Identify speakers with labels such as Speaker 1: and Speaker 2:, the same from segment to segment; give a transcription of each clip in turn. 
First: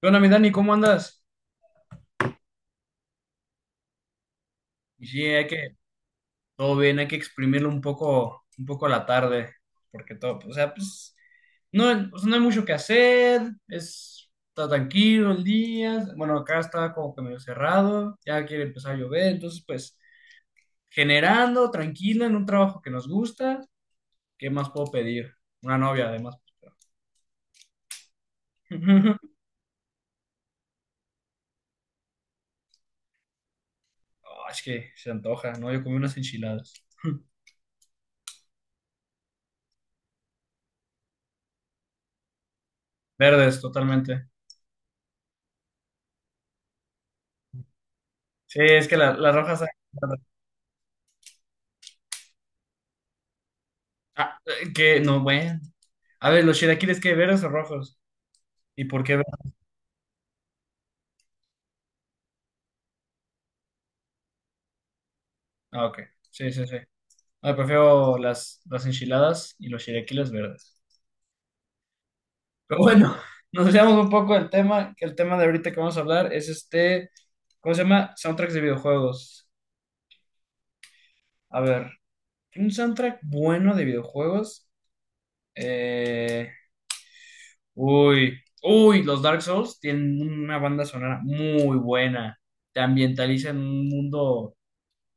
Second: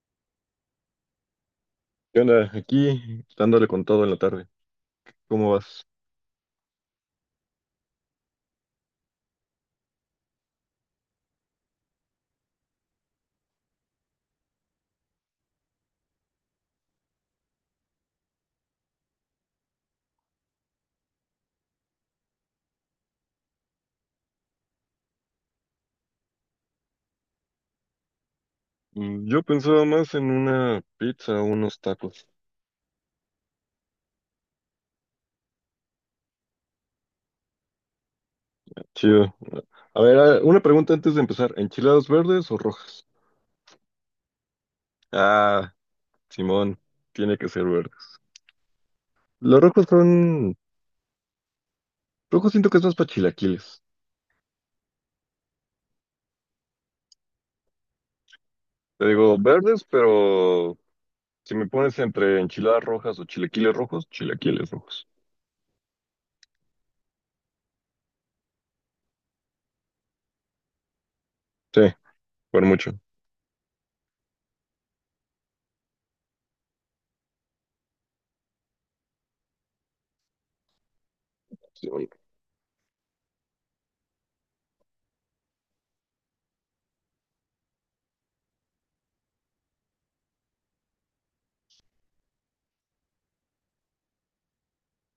Speaker 1: ¿Qué onda, mi Dani? ¿Cómo andas?
Speaker 2: ¿Qué onda? Aquí dándole con todo en la tarde.
Speaker 1: Y sí, hay
Speaker 2: ¿Cómo
Speaker 1: que,
Speaker 2: vas?
Speaker 1: todo bien, hay que exprimirlo un poco a la tarde, porque todo, o sea, pues, no, o sea, no hay mucho que hacer, es, está tranquilo el día, bueno, acá está como que medio cerrado, ya quiere empezar a llover, entonces, pues, generando, tranquilo, en un trabajo que nos gusta, ¿qué más puedo pedir? Una novia, además.
Speaker 2: Mm, yo pensaba más en una pizza o unos tacos.
Speaker 1: Ah, es que se antoja, ¿no? Yo comí unas enchiladas,
Speaker 2: Chido. A ver, una pregunta antes de empezar. ¿Enchiladas verdes o rojas?
Speaker 1: verdes, totalmente.
Speaker 2: Ah, simón, tiene que ser verdes.
Speaker 1: Sí, es que las rojas.
Speaker 2: Los rojos son... Rojos siento que es más para chilaquiles.
Speaker 1: Ah, que no, bueno. A ver, ¿los chilaquiles qué? ¿Verdes o rojos? ¿Y por
Speaker 2: Te
Speaker 1: qué
Speaker 2: digo
Speaker 1: verdes?
Speaker 2: verdes, pero si me pones entre enchiladas rojas o chilaquiles rojos, chilaquiles rojos.
Speaker 1: Ah, ok. Sí, sí, sí. Ah, prefiero las enchiladas y los chilaquiles verdes.
Speaker 2: Sí, por
Speaker 1: Pero
Speaker 2: mucho.
Speaker 1: bueno, nos desviamos un poco del tema, que el tema de ahorita que vamos a hablar es este, ¿cómo se llama? Soundtracks de videojuegos. A ver, un soundtrack bueno de videojuegos. Eh, los Dark Souls tienen una banda sonora muy buena. Te ambientaliza en un mundo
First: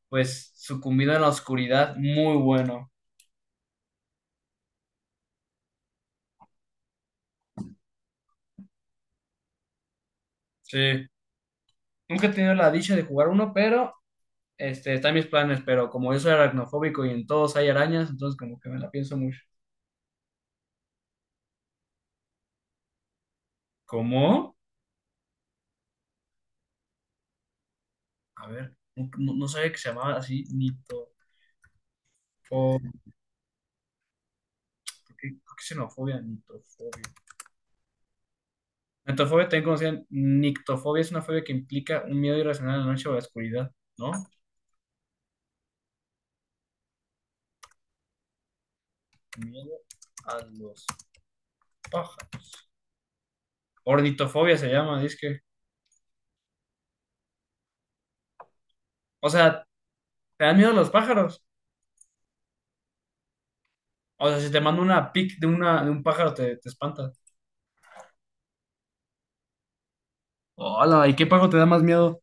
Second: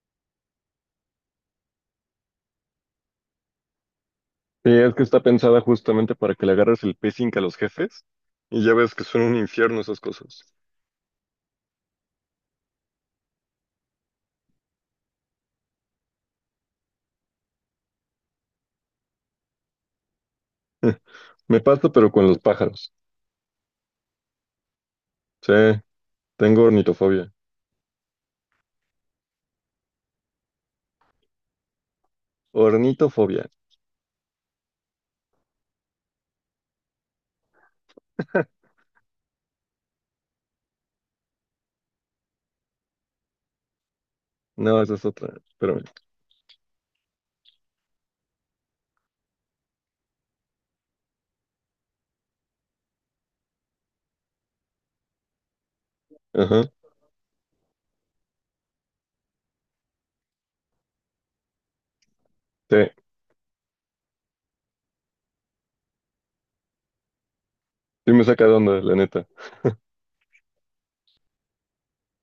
Speaker 1: pues sucumbido en la oscuridad, muy bueno.
Speaker 2: Sí, es que está pensada justamente para que le agarres el pacing a los jefes y ya ves que son un infierno esas cosas.
Speaker 1: Sí. Nunca he tenido la dicha de jugar uno, pero está en mis planes, pero como yo soy aracnofóbico y en todos hay arañas, entonces como que me la pienso mucho.
Speaker 2: Me pasa, pero con los pájaros.
Speaker 1: ¿Cómo?
Speaker 2: Sí, tengo ornitofobia.
Speaker 1: A ver, no, no sabía que se llamaba así nitofobia. ¿Por
Speaker 2: Ornitofobia.
Speaker 1: por qué xenofobia? Nitofobia. Nitofobia también conocían. Nictofobia es una fobia que implica un miedo irracional a la noche o a la oscuridad, ¿no?
Speaker 2: No, esa es otra. Espérame.
Speaker 1: Miedo a los pájaros. Ornitofobia se llama, dice que.
Speaker 2: Ajá.
Speaker 1: O sea, ¿te dan miedo a los pájaros?
Speaker 2: Sí,
Speaker 1: O sea, si te mando una pic de, una, de un pájaro, te espanta.
Speaker 2: sí me saca de onda, la neta.
Speaker 1: Hola, ¿y qué pájaro te da más miedo?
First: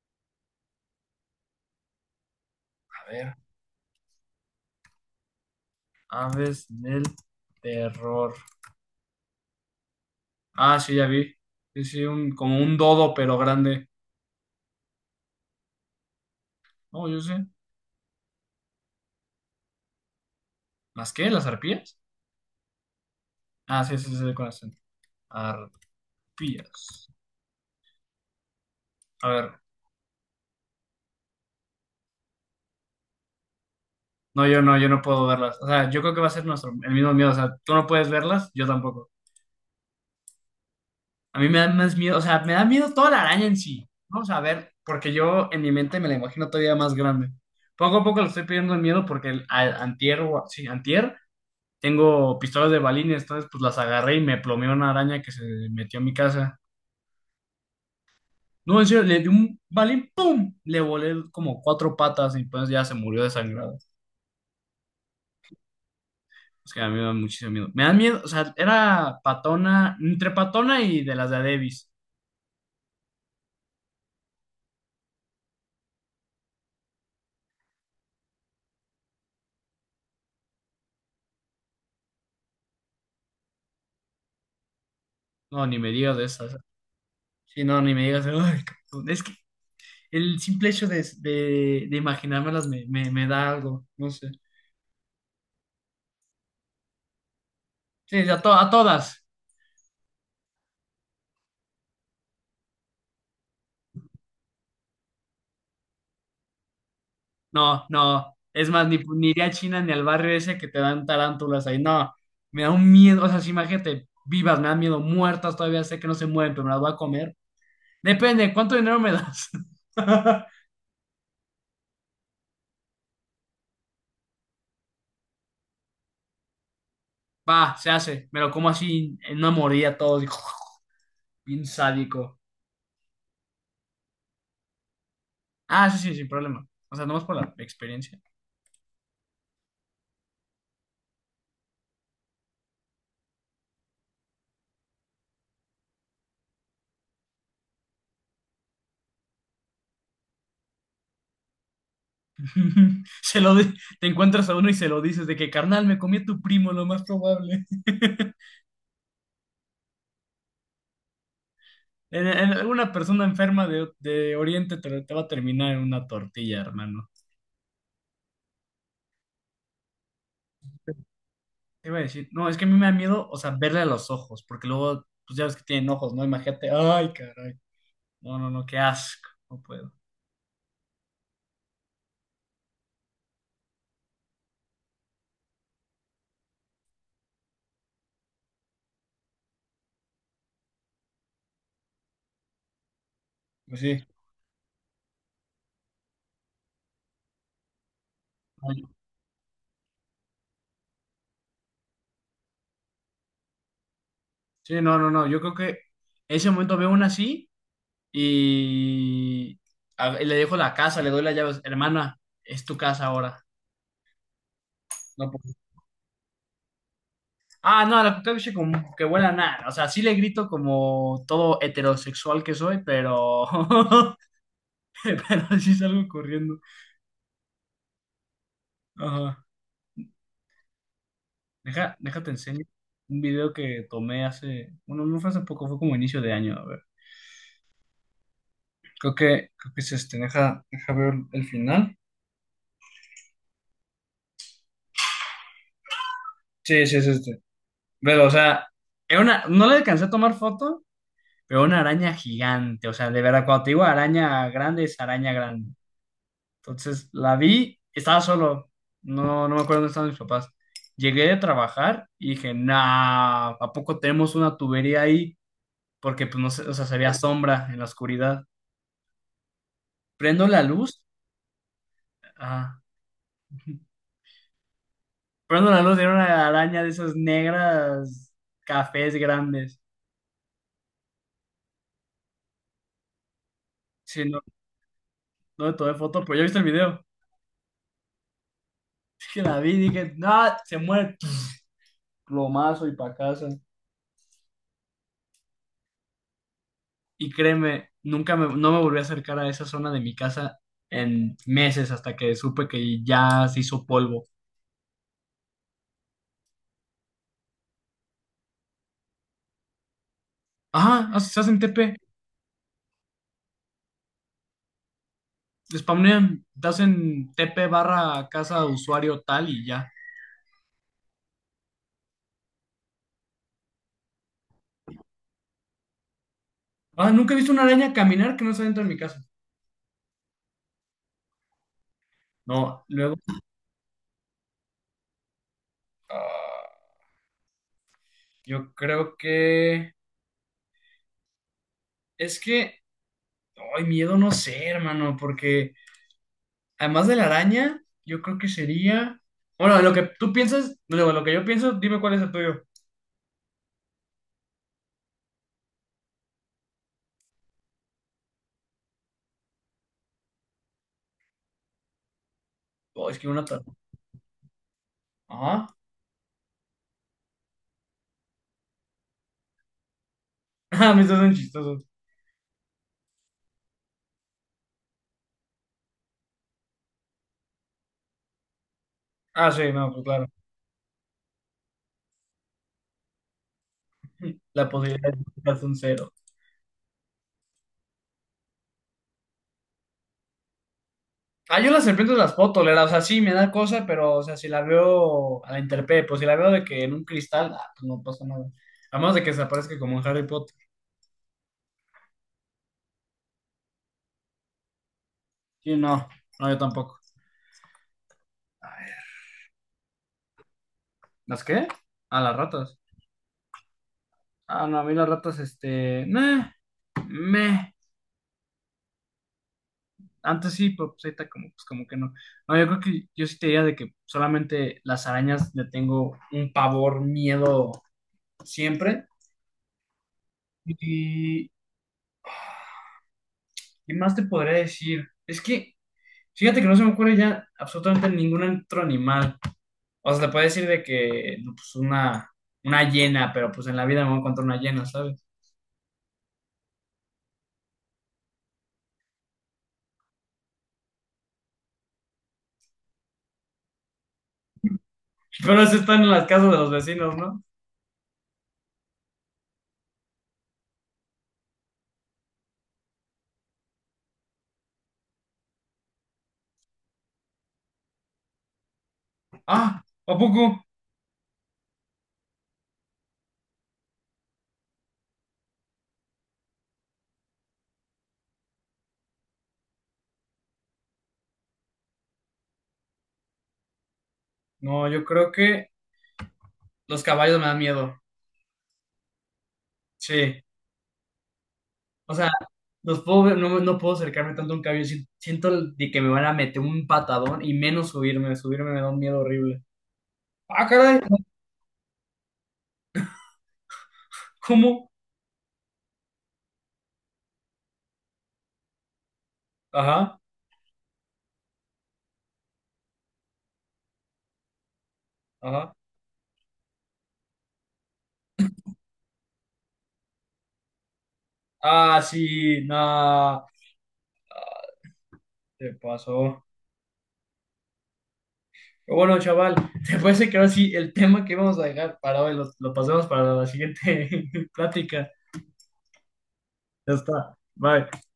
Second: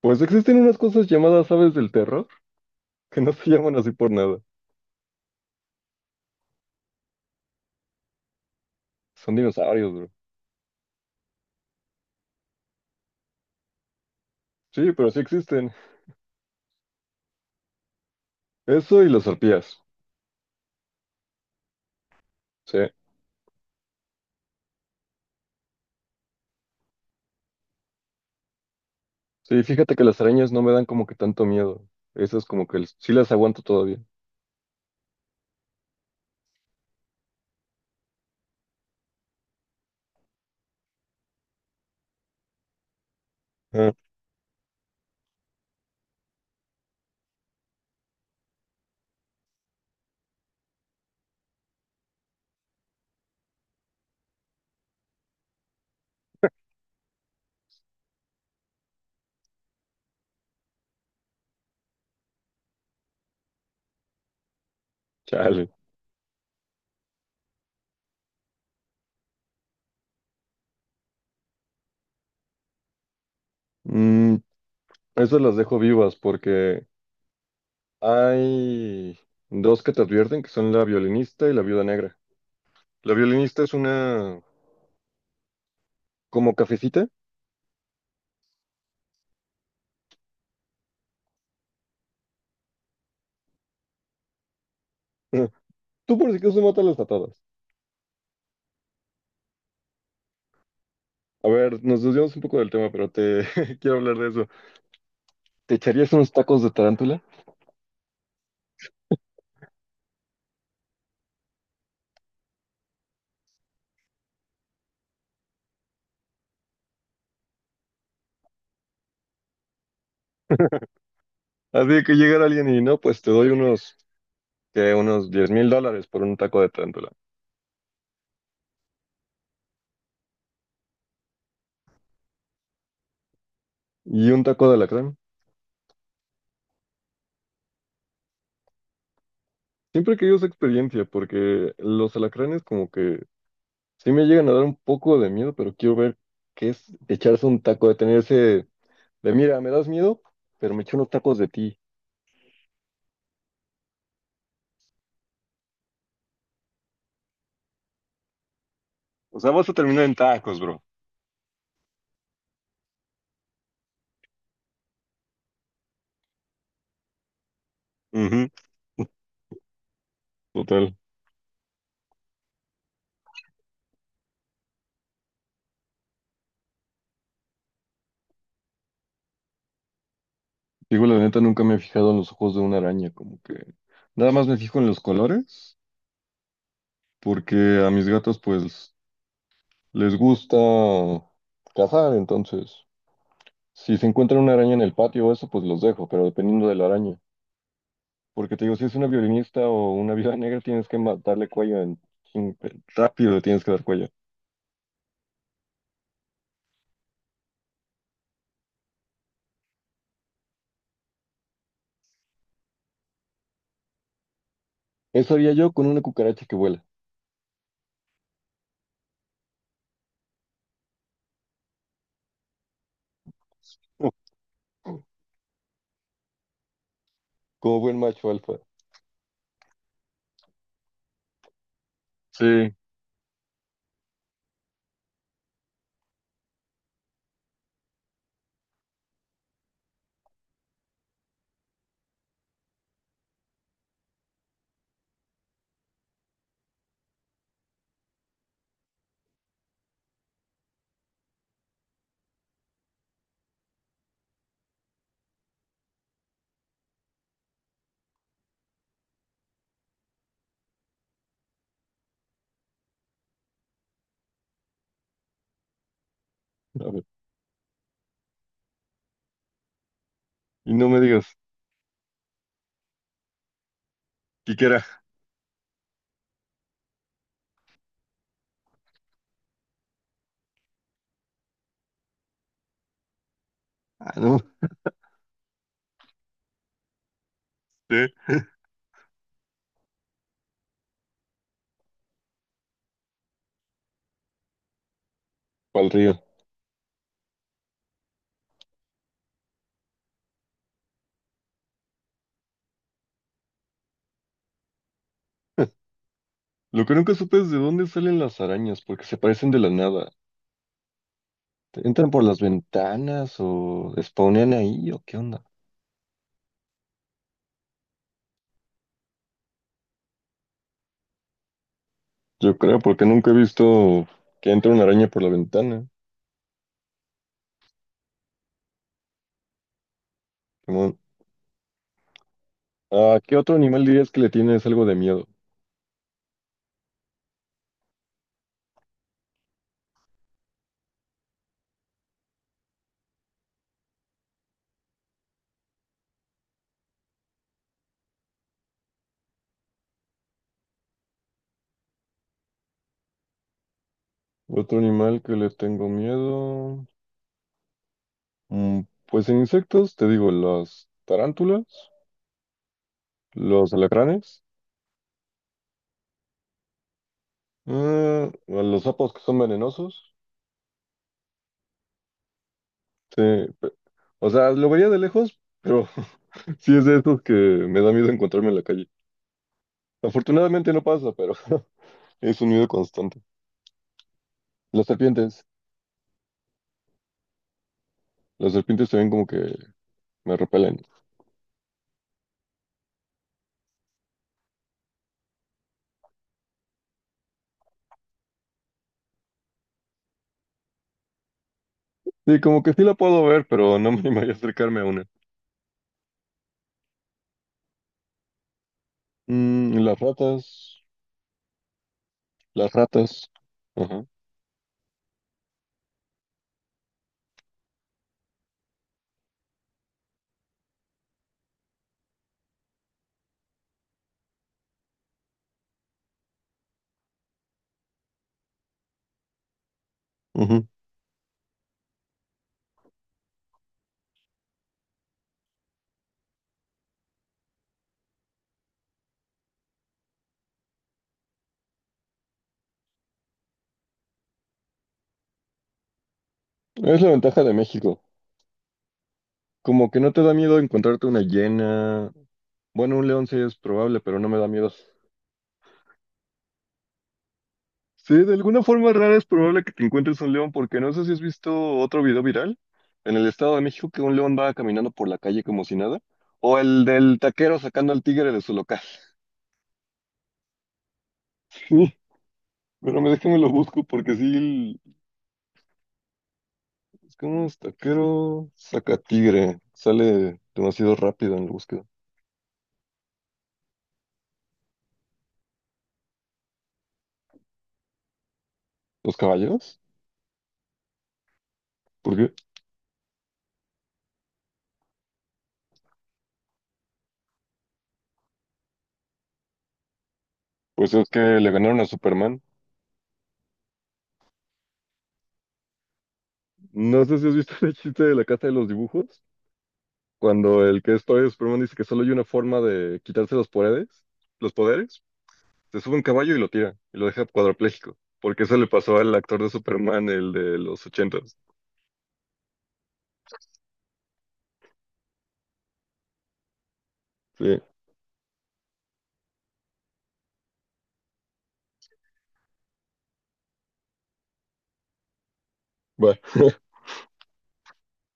Speaker 2: Pues existen unas cosas llamadas aves del terror
Speaker 1: A
Speaker 2: que no
Speaker 1: ver,
Speaker 2: se llaman así por nada.
Speaker 1: aves del terror.
Speaker 2: Son dinosaurios, bro.
Speaker 1: Ah, sí, ya vi. Sí, sí, un, como un dodo, pero grande.
Speaker 2: Sí, pero sí existen.
Speaker 1: No, yo sé.
Speaker 2: Eso y las arpías.
Speaker 1: ¿Las qué? ¿Las arpías?
Speaker 2: Sí.
Speaker 1: Ah, sí, sí, sí, con acento. Arpías. A ver.
Speaker 2: Sí, fíjate que las arañas no me dan como que tanto miedo. Esas como que sí las aguanto todavía.
Speaker 1: No, yo no, yo no puedo verlas. O sea, yo creo que va a ser nuestro, el mismo miedo. O sea, tú no puedes verlas, yo tampoco. A mí me da más miedo, o sea, me da miedo toda la araña en sí.
Speaker 2: Ah,
Speaker 1: Vamos a ver, porque yo en mi mente me la imagino todavía más grande. Poco a poco le estoy pidiendo el miedo porque el, antier, sí, antier, tengo pistolas de balines, entonces pues las agarré y me plomeó una araña que se metió en mi casa. No, en serio, le di un balín, ¡pum! Le volé como cuatro patas y pues ya se murió desangrado.
Speaker 2: chale.
Speaker 1: Es que a mí me da muchísimo miedo. Me da miedo, o sea, era patona, entre patona y de las de Adebis.
Speaker 2: Mm, esas las dejo vivas porque hay dos que te advierten, que son la violinista y la viuda negra. La violinista es una
Speaker 1: No, ni me digas de
Speaker 2: como
Speaker 1: esas.
Speaker 2: cafecita.
Speaker 1: Sí, no, ni me digas, "Ay, cabrón". Es que el simple hecho de, imaginármelas me da algo, no sé.
Speaker 2: Tú por si acaso mátalas las todas.
Speaker 1: Sí, a, a todas.
Speaker 2: A ver, nos desviamos un poco del tema, pero te quiero hablar de eso. ¿Te echarías unos tacos de tarántula?
Speaker 1: No, no. Es más, ni, ni iría a China ni al barrio ese que te dan tarántulas ahí. No, me da un miedo. O sea, si imagínate, vivas, me dan miedo, muertas, todavía sé que no se mueven, pero me las voy a comer. Depende, ¿cuánto dinero me das?
Speaker 2: Así que llegara alguien y no, pues te doy unos, que unos $10,000 por un taco de tarántula.
Speaker 1: Va, se hace. Me lo como así en una mordida todo, así, bien sádico.
Speaker 2: Y un taco de alacrán.
Speaker 1: Ah, sí, sí, sin problema. O sea, nomás por la experiencia.
Speaker 2: Siempre he querido esa experiencia porque los alacranes como que sí me llegan a dar un poco de miedo, pero quiero ver qué es echarse un taco, detenerse de, mira, me das miedo, pero me echo unos tacos de ti.
Speaker 1: Se lo di- Te encuentras a uno y se lo dices de que, carnal, me comí a tu primo, lo más probable.
Speaker 2: O sea, vas a terminar en tacos, bro.
Speaker 1: Alguna persona enferma de Oriente te, te va a terminar en una tortilla, hermano.
Speaker 2: Ujú, total.
Speaker 1: Te iba a decir, no, es que a mí me da miedo, o sea, verle a los ojos, porque luego, pues ya ves que tienen ojos, ¿no? Imagínate, ay, caray. No, no, no, qué asco, no puedo.
Speaker 2: Digo, la neta, nunca me he fijado en los ojos de una araña, como que nada más me fijo en los colores, porque a mis gatos, pues, les gusta cazar, entonces,
Speaker 1: Pues
Speaker 2: si
Speaker 1: sí,
Speaker 2: se encuentran una araña en el patio o eso, pues los dejo, pero dependiendo de la araña. Porque te digo,
Speaker 1: ay,
Speaker 2: si es una violinista o una viuda negra, tienes que darle cuello chin- rápido le tienes que dar cuello.
Speaker 1: sí, no, no, no, yo creo que ese momento veo una así y, y le dejo la casa, le doy las llaves, hermana, es tu casa ahora. No.
Speaker 2: Eso haría yo con una cucaracha que vuela,
Speaker 1: Ah, no, la cucaracha como que huele a nada. O sea, sí le grito como todo heterosexual que soy, pero. Pero sí salgo corriendo.
Speaker 2: como buen macho alfa.
Speaker 1: Ajá. Deja, déjate
Speaker 2: Sí,
Speaker 1: enseño
Speaker 2: a
Speaker 1: un video que tomé hace. Bueno, no fue hace poco, fue como inicio de año. A ver. Creo que es este. Deja, deja ver el final. Sí, sí, es este. Pero, o sea, era una. No le alcancé a tomar foto, pero una araña gigante. O sea, de verdad, cuando te digo araña grande, es araña grande. Entonces la vi, estaba solo, no, no me acuerdo dónde estaban mis papás. Llegué de trabajar y dije, nah, ¿a poco tenemos una tubería ahí? Porque pues no sé, o sea, se
Speaker 2: ver,
Speaker 1: veía sombra en la oscuridad. Prendo la
Speaker 2: y no me
Speaker 1: luz,
Speaker 2: digas,
Speaker 1: ah,
Speaker 2: Quiquera.
Speaker 1: Prendo la luz, era una araña de esas negras cafés grandes.
Speaker 2: Ah,
Speaker 1: Sí,
Speaker 2: no,
Speaker 1: no, no le tomé foto, pero ya viste el video.
Speaker 2: sí,
Speaker 1: Dije, la vi, dije, nah, se muere. Pff, plomazo y pa' casa.
Speaker 2: pa'l río.
Speaker 1: Y créeme, nunca me, no me volví a acercar a esa zona de mi casa en meses hasta que supe que ya se hizo polvo.
Speaker 2: Lo que nunca supe es de dónde salen las arañas, porque se parecen de la nada.
Speaker 1: Ajá, ah, se hacen TP,
Speaker 2: ¿Entran por las ventanas o spawnean ahí o qué onda?
Speaker 1: spawnean, te hacen TP barra casa usuario tal y ya.
Speaker 2: Yo creo, porque nunca he visto que entre una araña por la ventana.
Speaker 1: Ah, nunca he visto una araña caminar que no está dentro de mi casa.
Speaker 2: Simón.
Speaker 1: No, luego,
Speaker 2: ¿A qué otro animal dirías que le tienes algo de miedo?
Speaker 1: ah, yo creo que es que, ay, miedo no sé, hermano, porque además de la araña, yo creo que sería, bueno, lo que tú piensas, luego lo que yo pienso, dime cuál es el tuyo.
Speaker 2: Otro animal que le tengo miedo. Mm, pues en insectos, te digo, las tarántulas,
Speaker 1: Oh, es que una
Speaker 2: los alacranes,
Speaker 1: ajá.
Speaker 2: ah, a los sapos que son venenosos.
Speaker 1: Ah, me son chistosos.
Speaker 2: Sí, pe- o sea, lo vería de lejos, pero sí es de estos que me da miedo encontrarme en la calle.
Speaker 1: Ah, sí, no, pues claro.
Speaker 2: Afortunadamente no pasa, pero es un miedo constante.
Speaker 1: La
Speaker 2: Las
Speaker 1: posibilidad de
Speaker 2: serpientes,
Speaker 1: quitarse un cero.
Speaker 2: las serpientes también como que me repelen.
Speaker 1: Ah, yo las serpientes las puedo tolerar, o sea, sí me da cosa, pero, o sea, si la veo a la interpe, pues si la veo de que en un cristal, ah, pues no pasa nada. A menos de que se aparezca como en Harry Potter.
Speaker 2: Sí, como que sí la puedo ver, pero no me animaría a acercarme a una.
Speaker 1: Sí, no, no, yo tampoco.
Speaker 2: Mm, y las ratas,
Speaker 1: ¿Las qué? Ah, las
Speaker 2: las
Speaker 1: ratas.
Speaker 2: ratas. Ajá.
Speaker 1: Ah, no, a mí las ratas, este, meh, meh. Antes sí, pero pues ahorita como, pues como que no. No, yo creo que yo sí te diría de que solamente las arañas le tengo un pavor, miedo siempre.
Speaker 2: Ujú.
Speaker 1: Y, ¿qué más te podría decir? Es que, fíjate que no se me ocurre ya absolutamente ningún otro animal. O sea, te puede decir de que, no, pues una hiena, pero pues en la vida me voy a encontrar una hiena, ¿sabes?
Speaker 2: Es la ventaja de México. Como que no te da miedo encontrarte una hiena. Bueno, un león sí es probable, pero no me da miedo.
Speaker 1: Pero eso están en las casas de los vecinos, ¿no?
Speaker 2: Sí, de alguna forma rara es probable que te encuentres un león, porque no sé si has visto otro video viral en el Estado de México que un león va caminando por la calle como si nada, o el del taquero sacando al tigre de su local.
Speaker 1: Ah, ¿a poco?
Speaker 2: Sí, pero me déjame lo busco porque sí, es como es taquero saca tigre, sale demasiado rápido en la búsqueda.
Speaker 1: No, yo creo que los caballos me dan miedo.
Speaker 2: ¿Los caballeros?
Speaker 1: Sí. O
Speaker 2: ¿Por
Speaker 1: sea,
Speaker 2: qué?
Speaker 1: no, no puedo acercarme tanto a un caballo. Siento de que me van a meter un patadón y menos subirme. Subirme me da un miedo horrible. Ah,
Speaker 2: Pues
Speaker 1: caray,
Speaker 2: es que le ganaron a Superman.
Speaker 1: ¿cómo?
Speaker 2: No sé si has visto el chiste de la casa de los dibujos,
Speaker 1: Ajá,
Speaker 2: cuando el que es todavía Superman dice que solo hay una forma de quitarse los poderes, los poderes,
Speaker 1: ajá.
Speaker 2: se sube un caballo y lo tira, y lo deja cuadrapléjico, porque eso le pasó al actor de Superman, el de los 80.
Speaker 1: Ah, sí, nada, te pasó.
Speaker 2: Sí,
Speaker 1: Pero bueno, chaval, ¿te parece que ahora sí el tema que vamos a dejar para hoy lo pasemos para la siguiente plática?
Speaker 2: va.
Speaker 1: Ya está, bye.